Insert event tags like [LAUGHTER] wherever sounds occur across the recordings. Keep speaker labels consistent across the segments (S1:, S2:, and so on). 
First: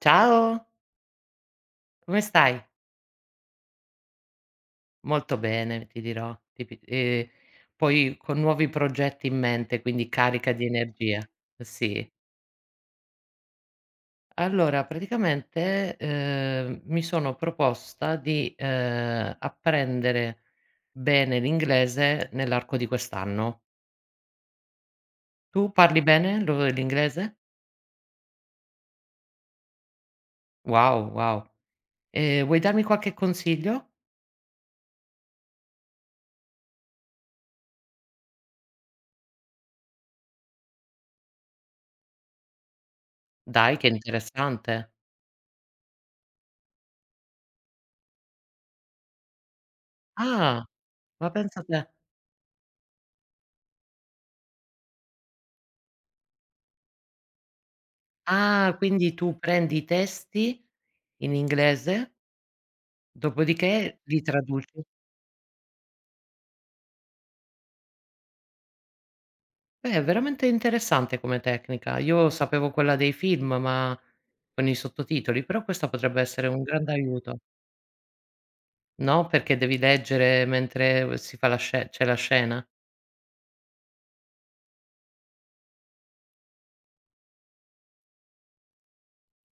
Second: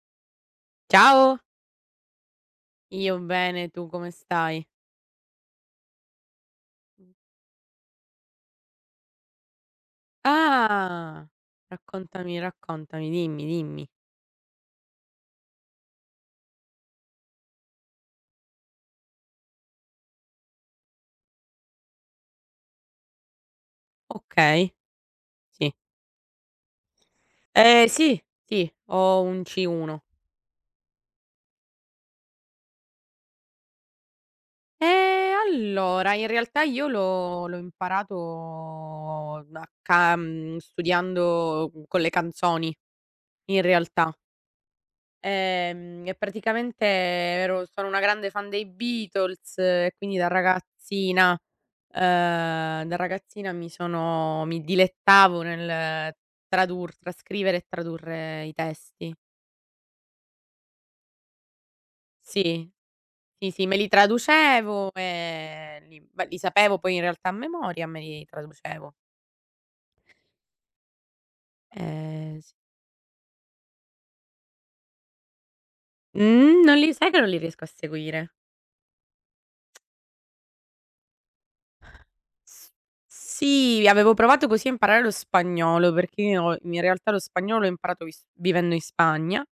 S1: Ciao,
S2: Ciao,
S1: come stai?
S2: io bene, tu come stai?
S1: Molto bene, ti dirò. Ti pi Poi con nuovi progetti in mente, quindi carica di energia.
S2: Ah,
S1: Sì.
S2: raccontami, raccontami, dimmi, dimmi.
S1: Allora praticamente, mi sono proposta di, apprendere bene l'inglese nell'arco di quest'anno.
S2: Okay,
S1: Tu
S2: sì.
S1: parli bene lo l'inglese?
S2: Sì, sì, ho un C1.
S1: Wow, wow. Vuoi darmi qualche consiglio?
S2: Allora, in realtà io l'ho imparato studiando con le canzoni, in
S1: Dai, che
S2: realtà.
S1: interessante.
S2: E praticamente ero sono una grande fan dei Beatles e quindi da
S1: Ah, ma
S2: ragazzina
S1: pensa te.
S2: mi dilettavo nel tradur trascrivere e tradurre i
S1: Ah, quindi
S2: testi.
S1: tu prendi i testi in inglese,
S2: Sì, sì, sì, me li
S1: dopodiché li traduci.
S2: traducevo e li sapevo poi in realtà a memoria, me li traducevo.
S1: Beh, è veramente interessante come tecnica. Io
S2: Ehm, s
S1: sapevo quella dei film, ma con i sottotitoli, però questa potrebbe essere un
S2: mhmm, Non li
S1: grande
S2: sai che non
S1: aiuto.
S2: li riesco a seguire.
S1: No, perché devi leggere mentre si fa la sce c'è la scena.
S2: S Sì, avevo provato così a imparare lo spagnolo, perché io in realtà lo spagnolo l'ho imparato vis vivendo in Spagna.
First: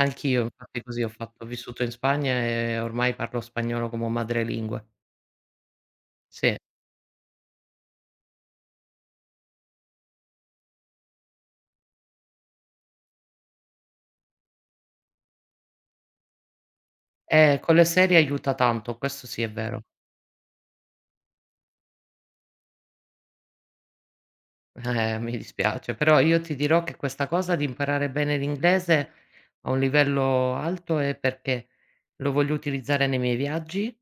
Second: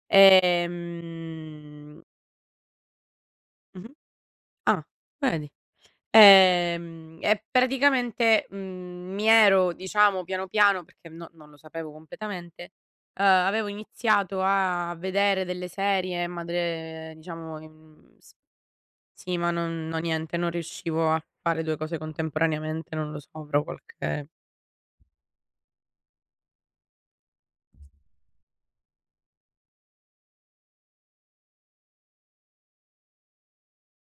S1: Anch'io infatti così ho fatto, ho vissuto in
S2: ehm
S1: Spagna e ormai parlo spagnolo
S2: Mh-mh.
S1: come
S2: Ah,
S1: madrelingua.
S2: vedi.
S1: Sì,
S2: E praticamente, mi ero diciamo piano piano, perché no non lo sapevo completamente, avevo iniziato a vedere delle serie, ma delle diciamo,
S1: con le serie
S2: mhmm, s
S1: aiuta tanto, questo
S2: sì,
S1: sì
S2: ma
S1: è vero.
S2: non no niente, non riuscivo a fare 2 cose contemporaneamente, non lo so, avrò qualche
S1: Mi dispiace, però io ti dirò che questa cosa di imparare bene l'inglese a un livello alto è perché lo voglio utilizzare nei miei viaggi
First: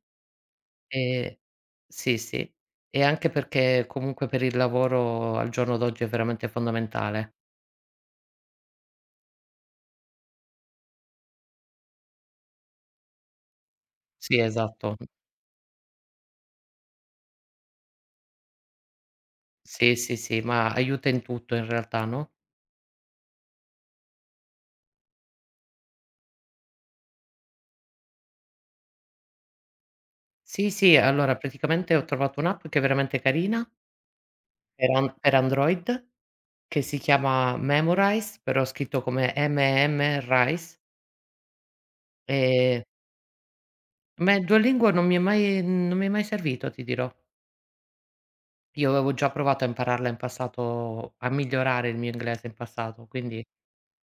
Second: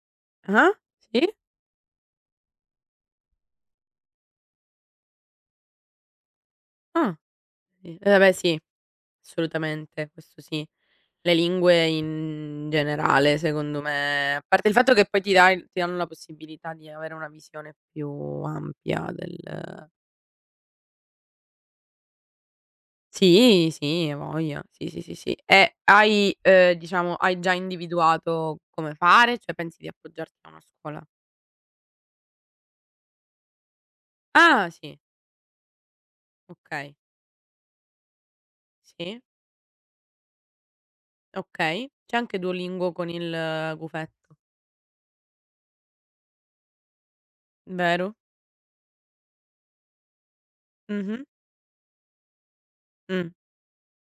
S2: ah? Sì?
S1: e sì, sì, e anche perché comunque per il lavoro al giorno d'oggi è veramente
S2: Ah,
S1: fondamentale.
S2: sì. Vabbè sì, assolutamente, questo sì. Le lingue in generale secondo me
S1: Sì,
S2: a parte il fatto
S1: esatto.
S2: che poi ti danno la possibilità di avere una visione più ampia del.
S1: Sì, sì, sì, ma aiuta in tutto in realtà, no?
S2: Sì, sì, hai voglia. Sì, sì, sì, sì. E hai, diciamo hai già individuato come fare? Cioè pensi di appoggiarti a una
S1: Sì, sì,
S2: scuola?
S1: allora praticamente ho trovato un'app che è veramente carina
S2: Ah sì,
S1: per Android che
S2: okay.
S1: si chiama Memorize, però scritto
S2: Sì,
S1: come M-M-Rise.
S2: okay. C'è anche
S1: Ehm,
S2: Duolingo con il
S1: ma
S2: gufetto,
S1: il Duolingo non mi è mai servito, ti dirò.
S2: vero?
S1: Io avevo già provato a impararla in passato
S2: Mh-mh.
S1: a migliorare il mio inglese in passato,
S2: Mh,
S1: quindi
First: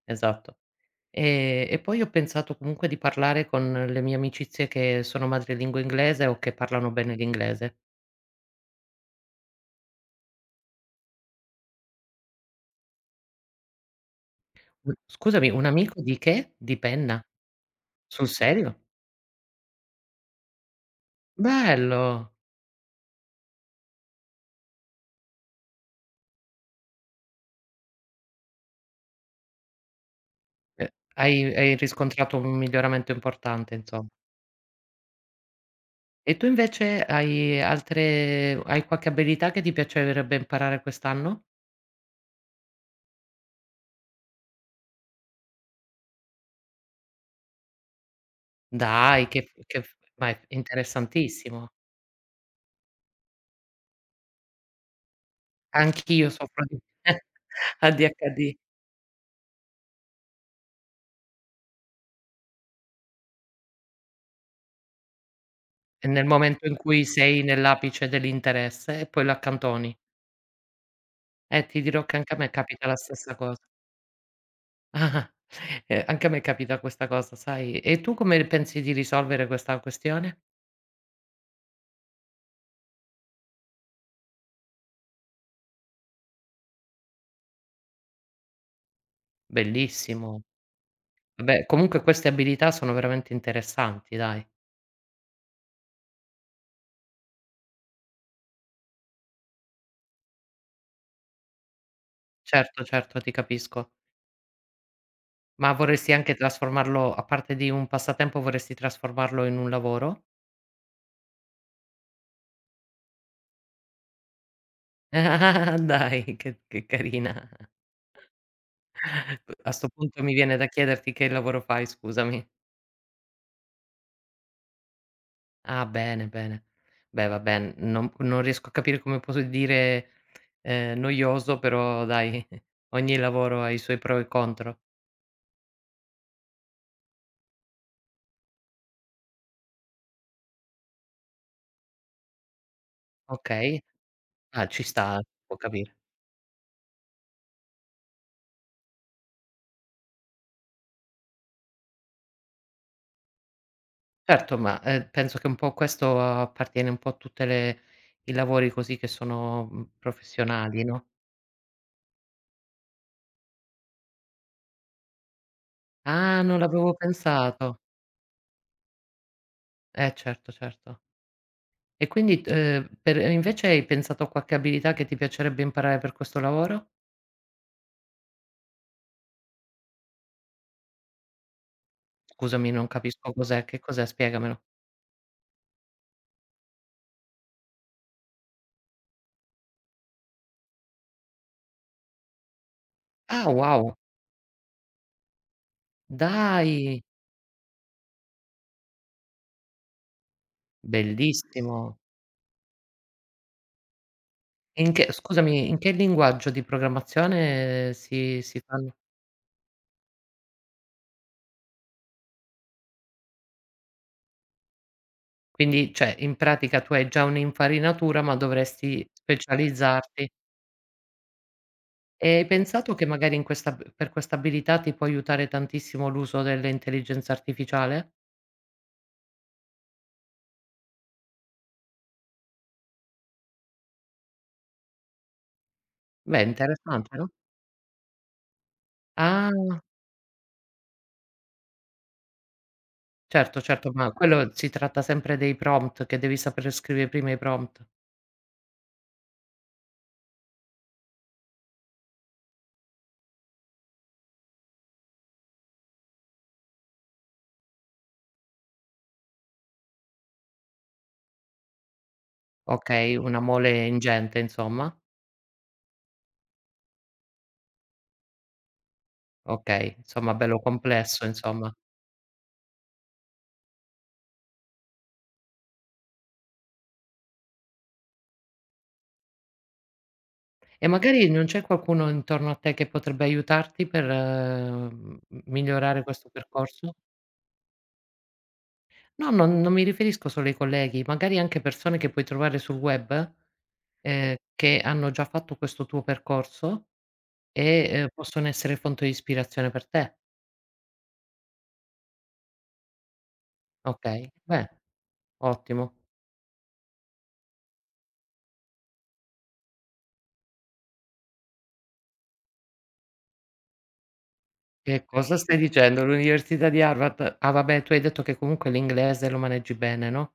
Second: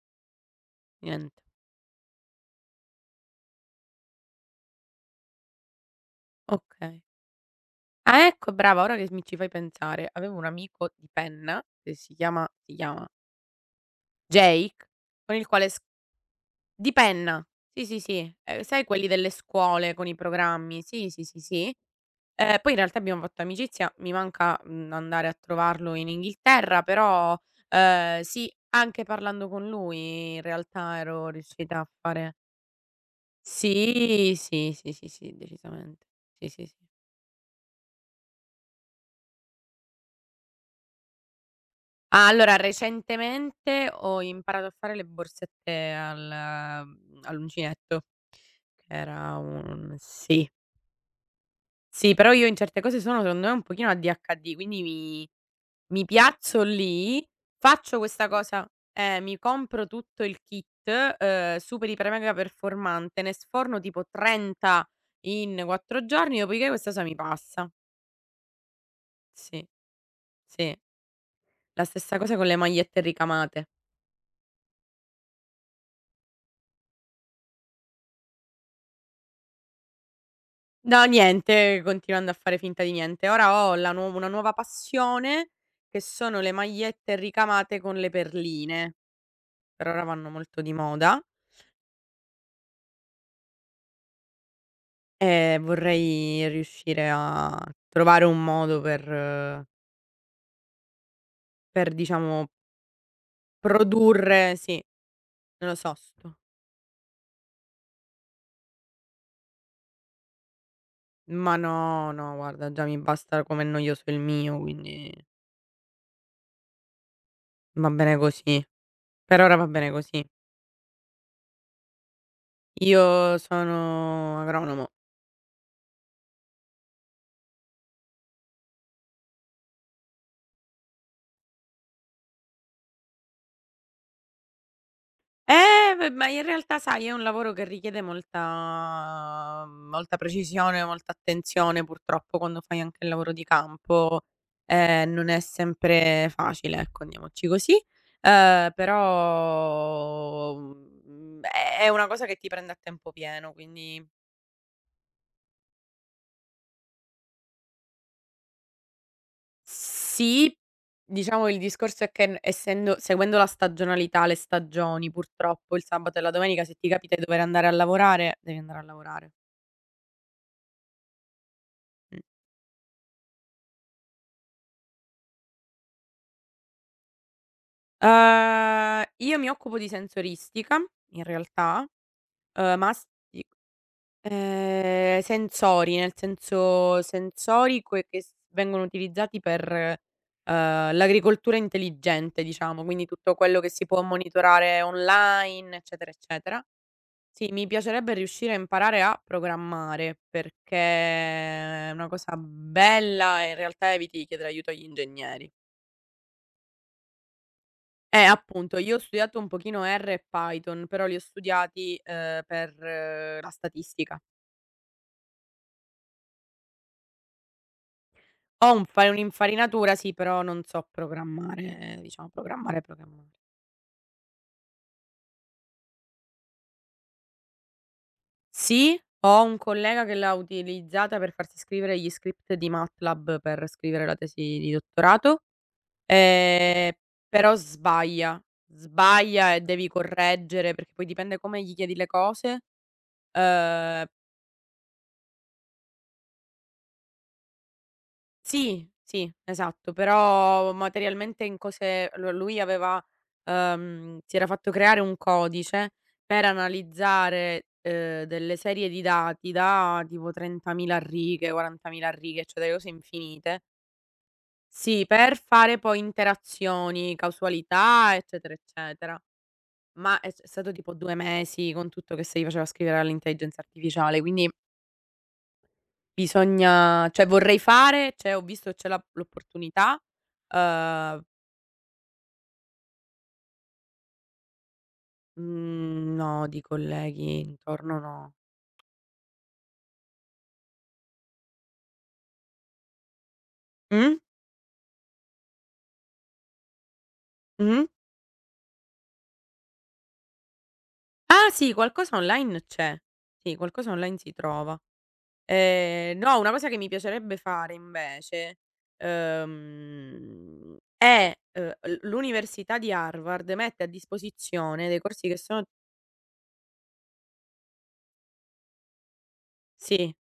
S1: esatto.
S2: niente.
S1: E poi ho pensato comunque di parlare con le mie amicizie che sono madrelingua inglese o che parlano
S2: Okay.
S1: bene l'inglese.
S2: Ah, ecco brava, ora che mi ci fai pensare, avevo un amico di penna che si chiama Jake, con il
S1: Scusami, un
S2: quale s
S1: amico di che? Di
S2: di
S1: penna?
S2: penna, sì, sì,
S1: Sul
S2: sì,
S1: serio?
S2: sai quelli delle scuole con i programmi, sì, sì, sì, sì.
S1: Bello!
S2: Poi in realtà abbiamo fatto amicizia, mi manca, andare a trovarlo in Inghilterra, però, sì, anche parlando con lui in
S1: E
S2: realtà ero
S1: hai
S2: riuscita a
S1: riscontrato
S2: fare.
S1: un miglioramento importante inso
S2: Sì, sì, sì, sì, sì, decisamente.
S1: E tu
S2: Sì, sì, sì.
S1: invece hai qualche abilità che ti piacerebbe imparare quest'anno?
S2: Ah, allora recentemente ho imparato a fare le borsette all'uncinetto, che
S1: Dai,
S2: era
S1: che
S2: un.
S1: f ma è
S2: Sì,
S1: interessantissimo.
S2: sì, però io in certe cose sono secondo me un pochino ADHD, quindi mi
S1: Anch'io
S2: piazzo
S1: soffro di [LAUGHS]
S2: lì, faccio questa
S1: ADHD
S2: cosa, mi compro tutto il kit, super iper mega performante, ne sforno tipo 30 in 4
S1: nel
S2: giorni,
S1: momento
S2: dopodiché
S1: in
S2: questa cosa
S1: cui
S2: mi
S1: sei
S2: passa.
S1: nell'apice dell'interesse e poi lo
S2: Sì,
S1: accantoni.
S2: sì.
S1: Ti
S2: La
S1: dirò
S2: stessa
S1: che
S2: cosa
S1: anche a
S2: con
S1: me
S2: le
S1: capita la
S2: magliette
S1: stessa cosa.
S2: ricamate.
S1: [LAUGHS] Ah-ah. Anche a me capita questa cosa, sai. E tu come pensi di risolvere questa questione?
S2: No, niente, continuando a fare finta di niente. Ora ho la nuo una nuova passione che sono le magliette ricamate con le perline. Per ora vanno
S1: Bellissimo.
S2: molto di moda
S1: Vabbè, comunque queste abilità sono veramente interessanti, dai.
S2: e vorrei riuscire a trovare un modo per diciamo
S1: Certo, certo, ti capisco.
S2: produrre. Sì, non
S1: Ma
S2: lo so,
S1: vorresti anche
S2: sto
S1: trasformarlo a parte di un passatempo, vorresti trasformarlo in un lavoro?
S2: ma no, no, guarda, già mi basta com'è noioso il mio, quindi
S1: [LAUGHS] Ah, dai, che carina.
S2: va bene così. Per ora va
S1: A 'sto
S2: bene
S1: punto
S2: così.
S1: mi viene da chiederti che lavoro fai, scusami?
S2: Io sono agronomo.
S1: Ah, bene, bene. Beh, vabbè, n non riesco a capire come posso dire, noioso, però dai, [LAUGHS] ogni lavoro ha i suoi pro e contro.
S2: Beh, ma in realtà sai, è un lavoro che richiede molta molta precisione, molta attenzione, purtroppo quando fai anche il lavoro di
S1: Okay.
S2: campo,
S1: Ah, ci sta,
S2: non è
S1: si può capire.
S2: sempre facile, ecco, andiamoci così. Però, è una cosa che ti prende a tempo pieno, quindi
S1: Certo, ma, penso che un po' questo appartiene un po' a tutte le i lavori così che sono, mhmm,
S2: sì,
S1: professionali, no?
S2: diciamo il discorso è che n essendo seguendo la stagionalità, le stagioni, purtroppo il sabato e la
S1: Ah, non
S2: domenica se ti
S1: l'avevo
S2: capita di dover andare a
S1: pensato.
S2: lavorare, devi andare a lavorare.
S1: Certo, certo. E
S2: Mh.
S1: quindi t per invece hai pensato a qualche abilità che ti piacerebbe imparare per questo lavoro?
S2: Io mi occupo di sensoristica in realtà,
S1: Scusami, non
S2: ma s
S1: capisco
S2: di
S1: cos'è. Che cos'è? Spiegamelo.
S2: sensori, nel senso sensorico e che s vengono utilizzati per, l'agricoltura intelligente diciamo, quindi tutto
S1: Ah,
S2: quello che si
S1: wow!
S2: può monitorare online, eccetera, eccetera.
S1: Dai,
S2: Sì, mi piacerebbe riuscire a imparare a programmare, perché
S1: bellissimo.
S2: è una cosa bella e in realtà eviti di chiedere aiuto agli
S1: In che
S2: ingegneri.
S1: scusami, in che linguaggio di programmazione si
S2: Appunto,
S1: fanno?
S2: io ho studiato un pochino R e Python, però li ho studiati, per la statistica.
S1: Quindi, cioè, in pratica tu hai già un'infarinatura, ma
S2: Ho
S1: dovresti
S2: un'infarinatura. Sì,
S1: specializzarti.
S2: però non so programmare, diciamo
S1: E hai
S2: programmare,
S1: pensato che
S2: programmare.
S1: magari in questa ab per questa abilità ti può aiutare tantissimo l'uso dell'intelligenza artificiale?
S2: Sì, ho un collega che l'ha utilizzata per farsi scrivere gli script di MATLAB per scrivere la tesi di dottorato,
S1: Beh,
S2: ehm,
S1: interessante, no?
S2: però sbaglia,
S1: Ah,
S2: sbaglia e devi correggere, perché poi dipende come gli chiedi le cose.
S1: certo, certo,
S2: ehm
S1: ma quello si tratta sempre dei prompt, che devi saper scrivere prima i prompt.
S2: Sì, sì, esatto, però materialmente in cose allo lui aveva, si era fatto creare un codice per analizzare, delle serie di dati da tipo 30.000 righe, 40.000 righe, cioè delle cose
S1: Okay, una
S2: infinite.
S1: mole ingente insomma.
S2: Sì, per fare poi interazioni, causalità, eccetera, eccetera.
S1: Okay,
S2: Ma è
S1: insomma
S2: s
S1: bello
S2: stato tipo 2
S1: complesso
S2: mesi
S1: insomma.
S2: con tutto che si faceva scrivere all'intelligenza artificiale, quindi. Bisogna Cioè vorrei fare, cioè ho visto che c'è la l'opportunità,
S1: E
S2: uhm,
S1: magari non c'è qualcuno intorno a te che potrebbe aiutarti per, mhmm,
S2: mhmm,
S1: migliorare questo
S2: no di
S1: percorso?
S2: colleghi intorno no.
S1: No, non mi riferisco solo ai colleghi, magari anche persone che puoi trovare sul web,
S2: Mh?
S1: che hanno già fatto questo tuo percorso e,
S2: Mh?
S1: possono essere fonte di ispirazione per te.
S2: Ah sì, qualcosa online c'è. Sì, qualcosa online si
S1: Okay, beh,
S2: trova.
S1: ottimo.
S2: No, una cosa che mi piacerebbe fare invece, è, l'università di Harvard mette a disposizione dei
S1: Che
S2: corsi
S1: cosa
S2: che
S1: okay stai
S2: sono.
S1: dicendo? L'università di Harvard. Ah vabbè, tu hai detto che comunque l'inglese lo maneggi bene,
S2: Sì,
S1: no,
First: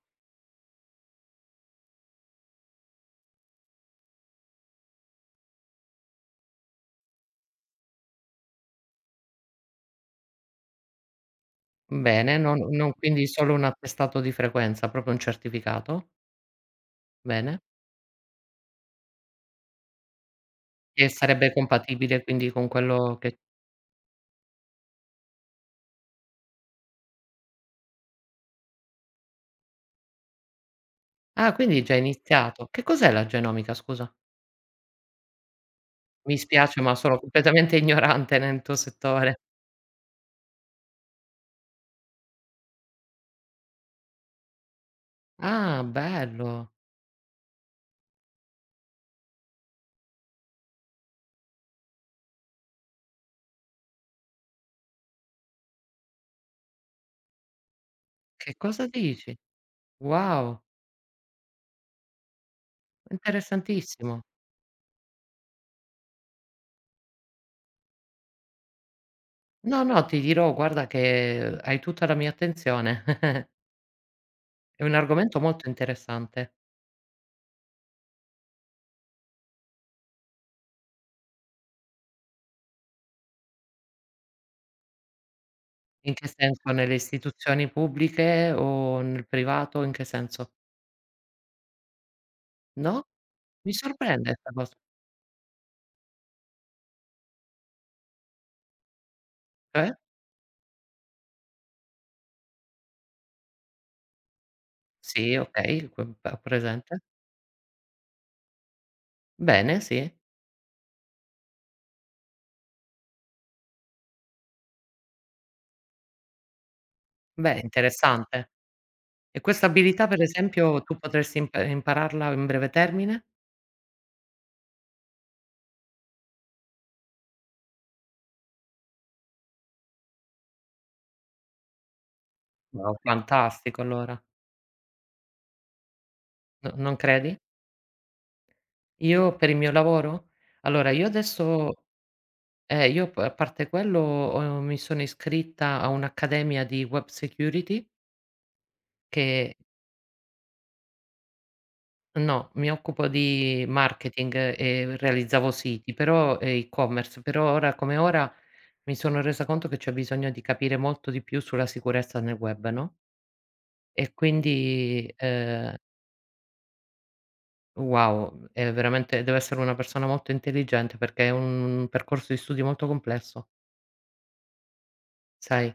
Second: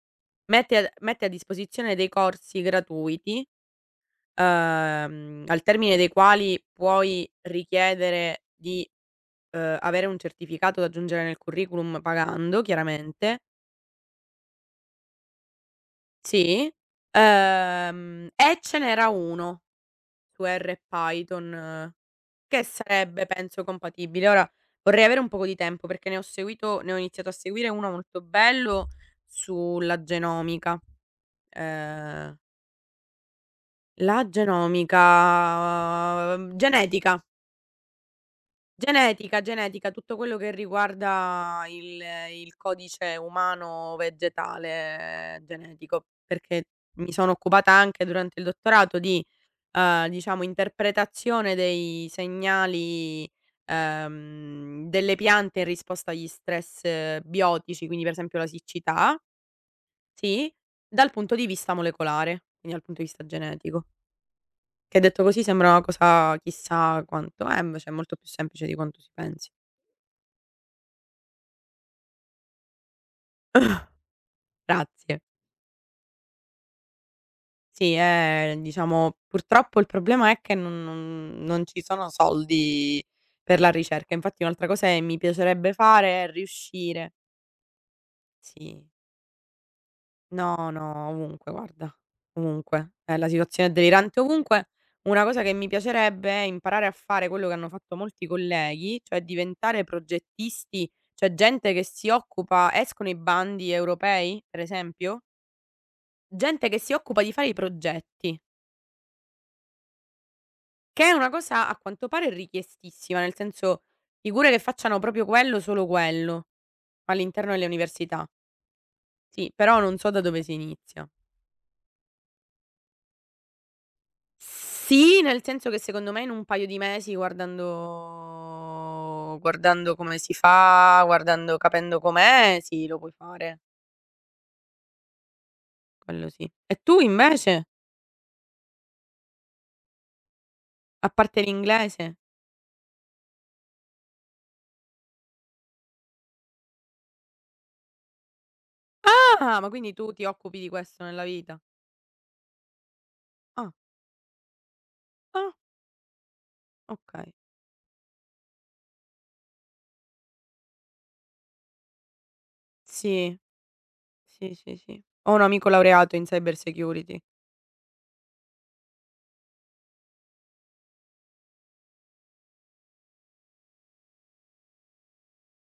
S2: mette a disposizione dei corsi gratuiti, al termine dei quali puoi richiedere di, avere un certificato da aggiungere nel curriculum
S1: bene, non
S2: pagando
S1: non quindi
S2: chiaramente.
S1: solo un attestato di frequenza, proprio un certificato,
S2: Sì,
S1: bene,
S2: e ce n'era uno su R e
S1: che
S2: Python,
S1: sarebbe compatibile quindi
S2: che
S1: con quello
S2: sarebbe
S1: che
S2: penso compatibile. Ora vorrei avere un poco di tempo perché ne ho iniziato a seguire uno molto bello sulla genomica,
S1: ah, quindi hai già
S2: ehm,
S1: iniziato. Che cos'è la genomica, scusa?
S2: la genomica,
S1: Mi spiace, ma sono
S2: genetica.
S1: completamente ignorante nel tuo settore.
S2: Genetica, genetica, tutto quello che riguarda il codice umano vegetale,
S1: Ah,
S2: genetico, perché
S1: bello.
S2: mi sono occupata anche durante il dottorato di, diciamo interpretazione dei segnali, delle piante in risposta agli stress, biotici, quindi per esempio la
S1: Che cosa
S2: siccità,
S1: dici?
S2: sì,
S1: Wow,
S2: dal punto di vista molecolare, quindi dal punto di vista genetico.
S1: interessantissimo.
S2: Che detto così sembra una cosa chissà quanto è, invece è molto più semplice di quanto si pensi.
S1: No, no, ti dirò, guarda che hai tutta la mia attenzione. [LAUGHS] È un
S2: Grazie.
S1: argomento molto interessante.
S2: Sì, diciamo purtroppo il problema è che non ci sono soldi per la ricerca. Infatti un'altra cosa che mi piacerebbe
S1: In
S2: fare
S1: che
S2: è
S1: senso? Nelle
S2: riuscire.
S1: istituzioni pubbliche
S2: Sì.
S1: o nel privato? In che senso?
S2: No, no, ovunque guarda, ovunque.
S1: No?
S2: La situazione è
S1: Mi
S2: delirante
S1: sorprende 'sta
S2: ovunque.
S1: cosa.
S2: Una cosa che mi piacerebbe è imparare a fare quello che hanno fatto molti colleghi, cioè diventare
S1: Cioè?
S2: progettisti, cioè gente che si occupa escono i bandi europei, per esempio,
S1: Sì, okay, que ho
S2: gente che si
S1: presente.
S2: occupa di fare i progetti.
S1: Bene, sì.
S2: Che è una cosa a quanto pare richiestissima, nel senso figure che facciano proprio quello, solo quello, all'interno
S1: Beh,
S2: delle università.
S1: interessante. E
S2: Sì,
S1: questa
S2: però non
S1: abilità
S2: so da
S1: per
S2: dove si
S1: esempio tu
S2: inizia.
S1: potresti impararla in breve termine?
S2: Sì, nel senso che secondo me in un paio di mesi guardando come si fa, guardando capendo com'è, sì,
S1: Wow.
S2: lo puoi fare,
S1: Fantastico allora,
S2: quello sì.
S1: no
S2: E
S1: non
S2: tu
S1: credi?
S2: invece?
S1: Io per il mio lavoro? Allora io
S2: A parte
S1: adesso
S2: l'inglese?
S1: io p a parte quello ho mi sono iscritta a un'accademia di web security che
S2: Ah, ma quindi tu ti occupi di questo nella vita?
S1: no, mi occupo di
S2: Ah,
S1: marketing e realizzavo
S2: ah,
S1: siti, però e-commerce,
S2: okay.
S1: però ora come ora mi sono resa conto che c'è bisogno di capire molto di più sulla sicurezza nel web, no,
S2: Sì.
S1: e
S2: Sì, sì, sì.
S1: quindi,
S2: Ho un amico laureato in cyber security.
S1: Wow, è veramente deve essere una persona molto intelligente perché è un percorso di studi molto complesso, sai?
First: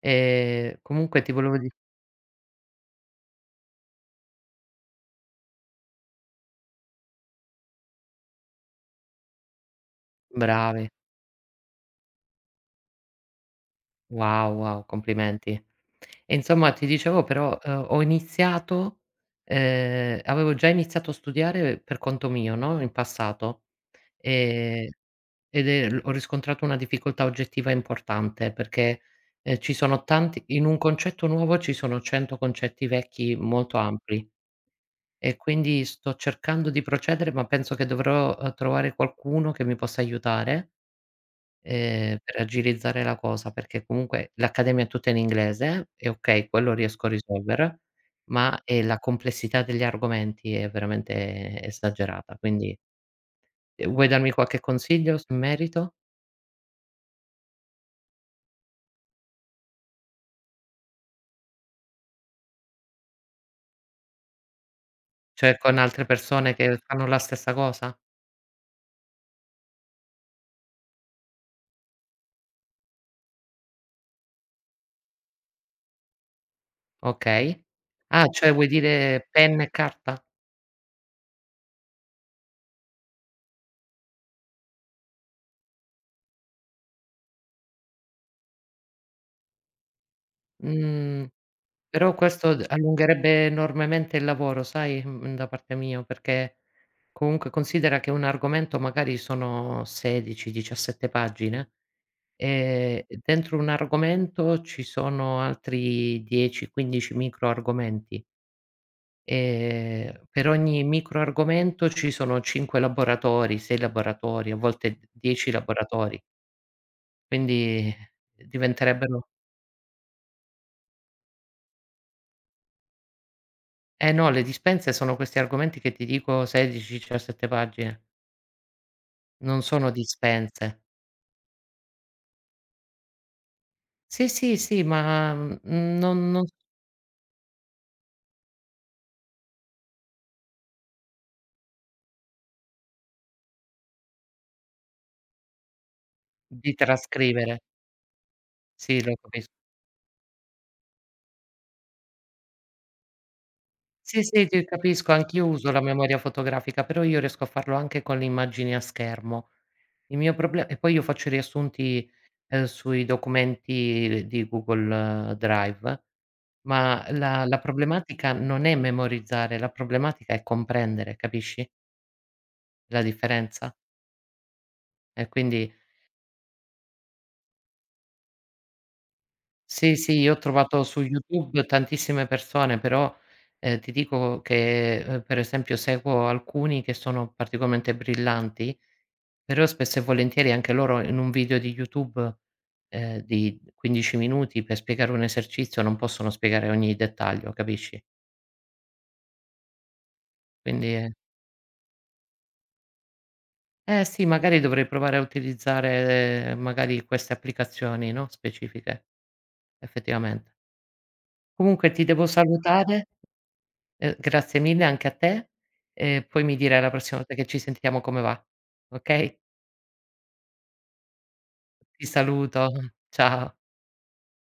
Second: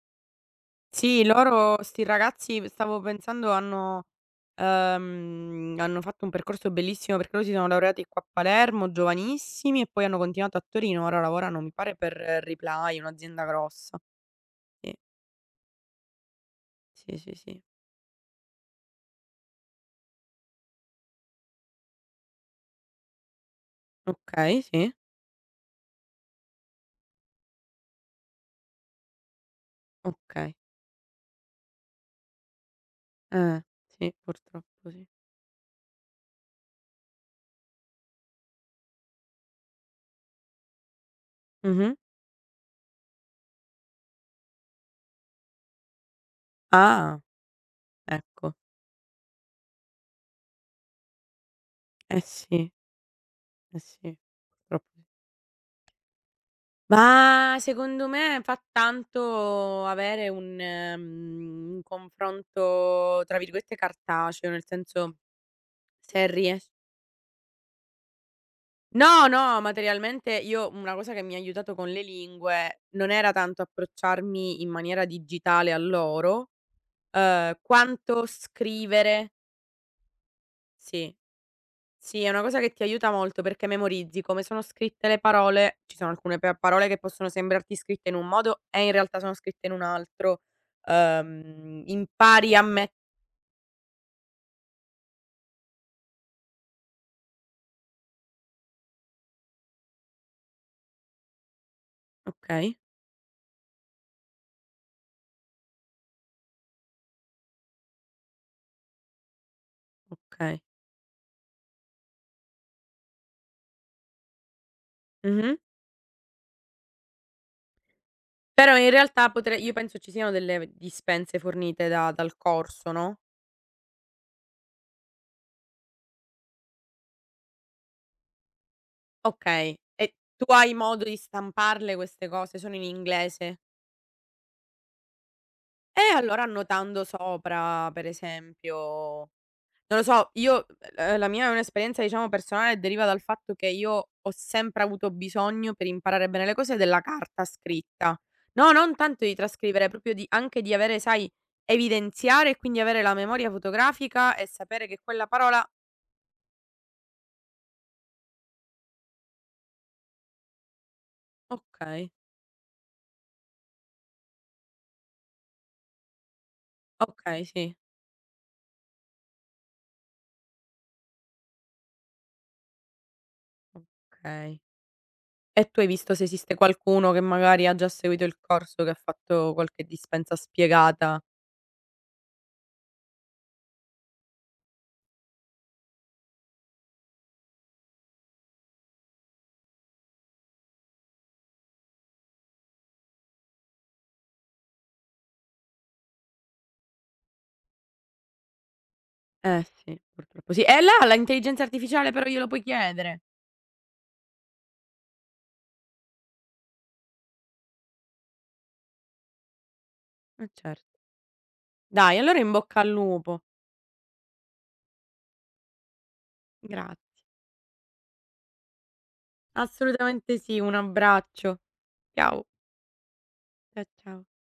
S1: Comunque
S2: Sì,
S1: ti volevo di
S2: loro, 'sti ragazzi, stavo pensando, hanno fatto un percorso bellissimo perché loro si sono laureati qua a Palermo, giovanissimi, e poi hanno continuato a
S1: bravi,
S2: Torino. Ora lavorano, mi pare, per, Reply, un'azienda grossa.
S1: wow, wow,
S2: Sì,
S1: complimenti. E insomma ti
S2: sì,
S1: dicevo
S2: sì,
S1: però,
S2: sì.
S1: ho iniziato avevo già iniziato a studiare per conto mio, no, in passato,
S2: Okay,
S1: ehm,
S2: sì,
S1: ed è l ho riscontrato una difficoltà oggettiva importante perché, ci sono tanti
S2: okay.
S1: in un concetto nuovo ci sono 100 concetti vecchi
S2: Eh,
S1: molto
S2: sì,
S1: ampli.
S2: purtroppo sì.
S1: E quindi sto cercando di procedere, ma penso che dovrò, trovare qualcuno che mi possa aiutare,
S2: Mh-mh.
S1: per agilizzare la cosa, perché comunque l'accademia è tutta in inglese e okay, quello riesco a
S2: Ah,
S1: risolvere,
S2: ecco.
S1: ma, la complessità degli argomenti è veramente
S2: Eh
S1: esagerata.
S2: sì,
S1: Quindi,
S2: eh
S1: vuoi
S2: sì,
S1: darmi qualche
S2: purtroppo.
S1: consiglio s in merito?
S2: Ma secondo me fa tanto avere un confronto tra virgolette "cartaceo", nel senso
S1: Cioè con altre
S2: se
S1: persone
S2: ries
S1: che fanno la stessa cosa?
S2: no, no, materialmente io una cosa che mi ha aiutato con le lingue non era tanto approcciarmi in maniera digitale a loro,
S1: Okay.
S2: quanto
S1: Ah, cioè vuoi dire
S2: scrivere.
S1: penna e carta?
S2: Sì. Sì, è una cosa che ti aiuta molto perché memorizzi come sono scritte le parole. Ci sono alcune pa parole che possono sembrarti scritte in un modo e in realtà sono scritte in un altro.
S1: Mh. Però questo
S2: Impari a
S1: d
S2: me
S1: allungherebbe enormemente il lavoro, sai, mhmm, da parte mia, perché comunque considera che un argomento magari sono 16, 17 pagine,
S2: Okay,
S1: dentro un argomento ci sono altri 10, 15 microargomenti, per
S2: okay.
S1: ogni microargomento ci sono 5 laboratori, 6 laboratori, a volte 10
S2: Mh-mh.
S1: laboratori, quindi
S2: Però in
S1: diventerebbero
S2: realtà potre io penso ci siano delle dispense fornite da dal corso, no,
S1: eh no, le dispense sono questi argomenti che ti dico 16, 17 pagine. Non
S2: okay,
S1: sono
S2: e tu hai
S1: dispense.
S2: modo di stamparle queste cose? Sono in inglese?
S1: Sì, sì, sì, ma, mhmm,
S2: E
S1: non
S2: allora
S1: non
S2: annotando sopra, per esempio. Non lo so, io la mia è un'esperienza, diciamo, personale, deriva dal fatto che io ho sempre avuto bisogno, per imparare bene le
S1: di
S2: cose, della carta
S1: trascrivere.
S2: scritta. No, non
S1: Sì, lo
S2: tanto di
S1: capis
S2: trascrivere, proprio di anche di avere, sai, evidenziare e quindi avere la memoria
S1: sì,
S2: fotografica e
S1: sì, ti
S2: sapere che
S1: capisco,
S2: quella
S1: anch'io
S2: parola.
S1: uso la memoria fotografica, però io riesco a farlo anche con le immagini a schermo. Il mio proble e poi io faccio i riassunti,
S2: Okay,
S1: sui documenti di Google Drive, ma
S2: okay,
S1: la
S2: sì,
S1: problematica non è memorizzare, la problematica è comprendere, capisci la differenza?
S2: okay.
S1: E quindi
S2: E tu hai visto se esiste qualcuno che magari ha già seguito il corso, che ha fatto qualche
S1: sì, sì, io
S2: dispensa
S1: ho trovato su
S2: spiegata?
S1: YouTube tantissime persone, però, ti dico che, per esempio seguo alcuni che sono particolarmente brillanti, però spesso e volentieri anche loro in un video di YouTube, di 15 minuti per spiegare un esercizio non possono spiegare ogni dettaglio, capisci?
S2: Eh sì, purtroppo sì. E
S1: Quindi
S2: là
S1: è
S2: l'intelligenza artificiale però glielo puoi chiedere.
S1: eh sì, magari dovrei provare a utilizzare magari queste applicazioni, no, specifiche. Effettivamente.
S2: Cer
S1: Comunque ti
S2: Dai,
S1: devo
S2: allora in bocca al
S1: salutare.
S2: lupo.
S1: Grazie mille anche a te, e poi mi dirai la
S2: Grazie.
S1: prossima volta che ci sentiamo come va, okay?
S2: Assolutamente sì, un abbraccio.
S1: Ti
S2: Ciao.
S1: saluto, [LAUGHS] ciao.
S2: Ciao.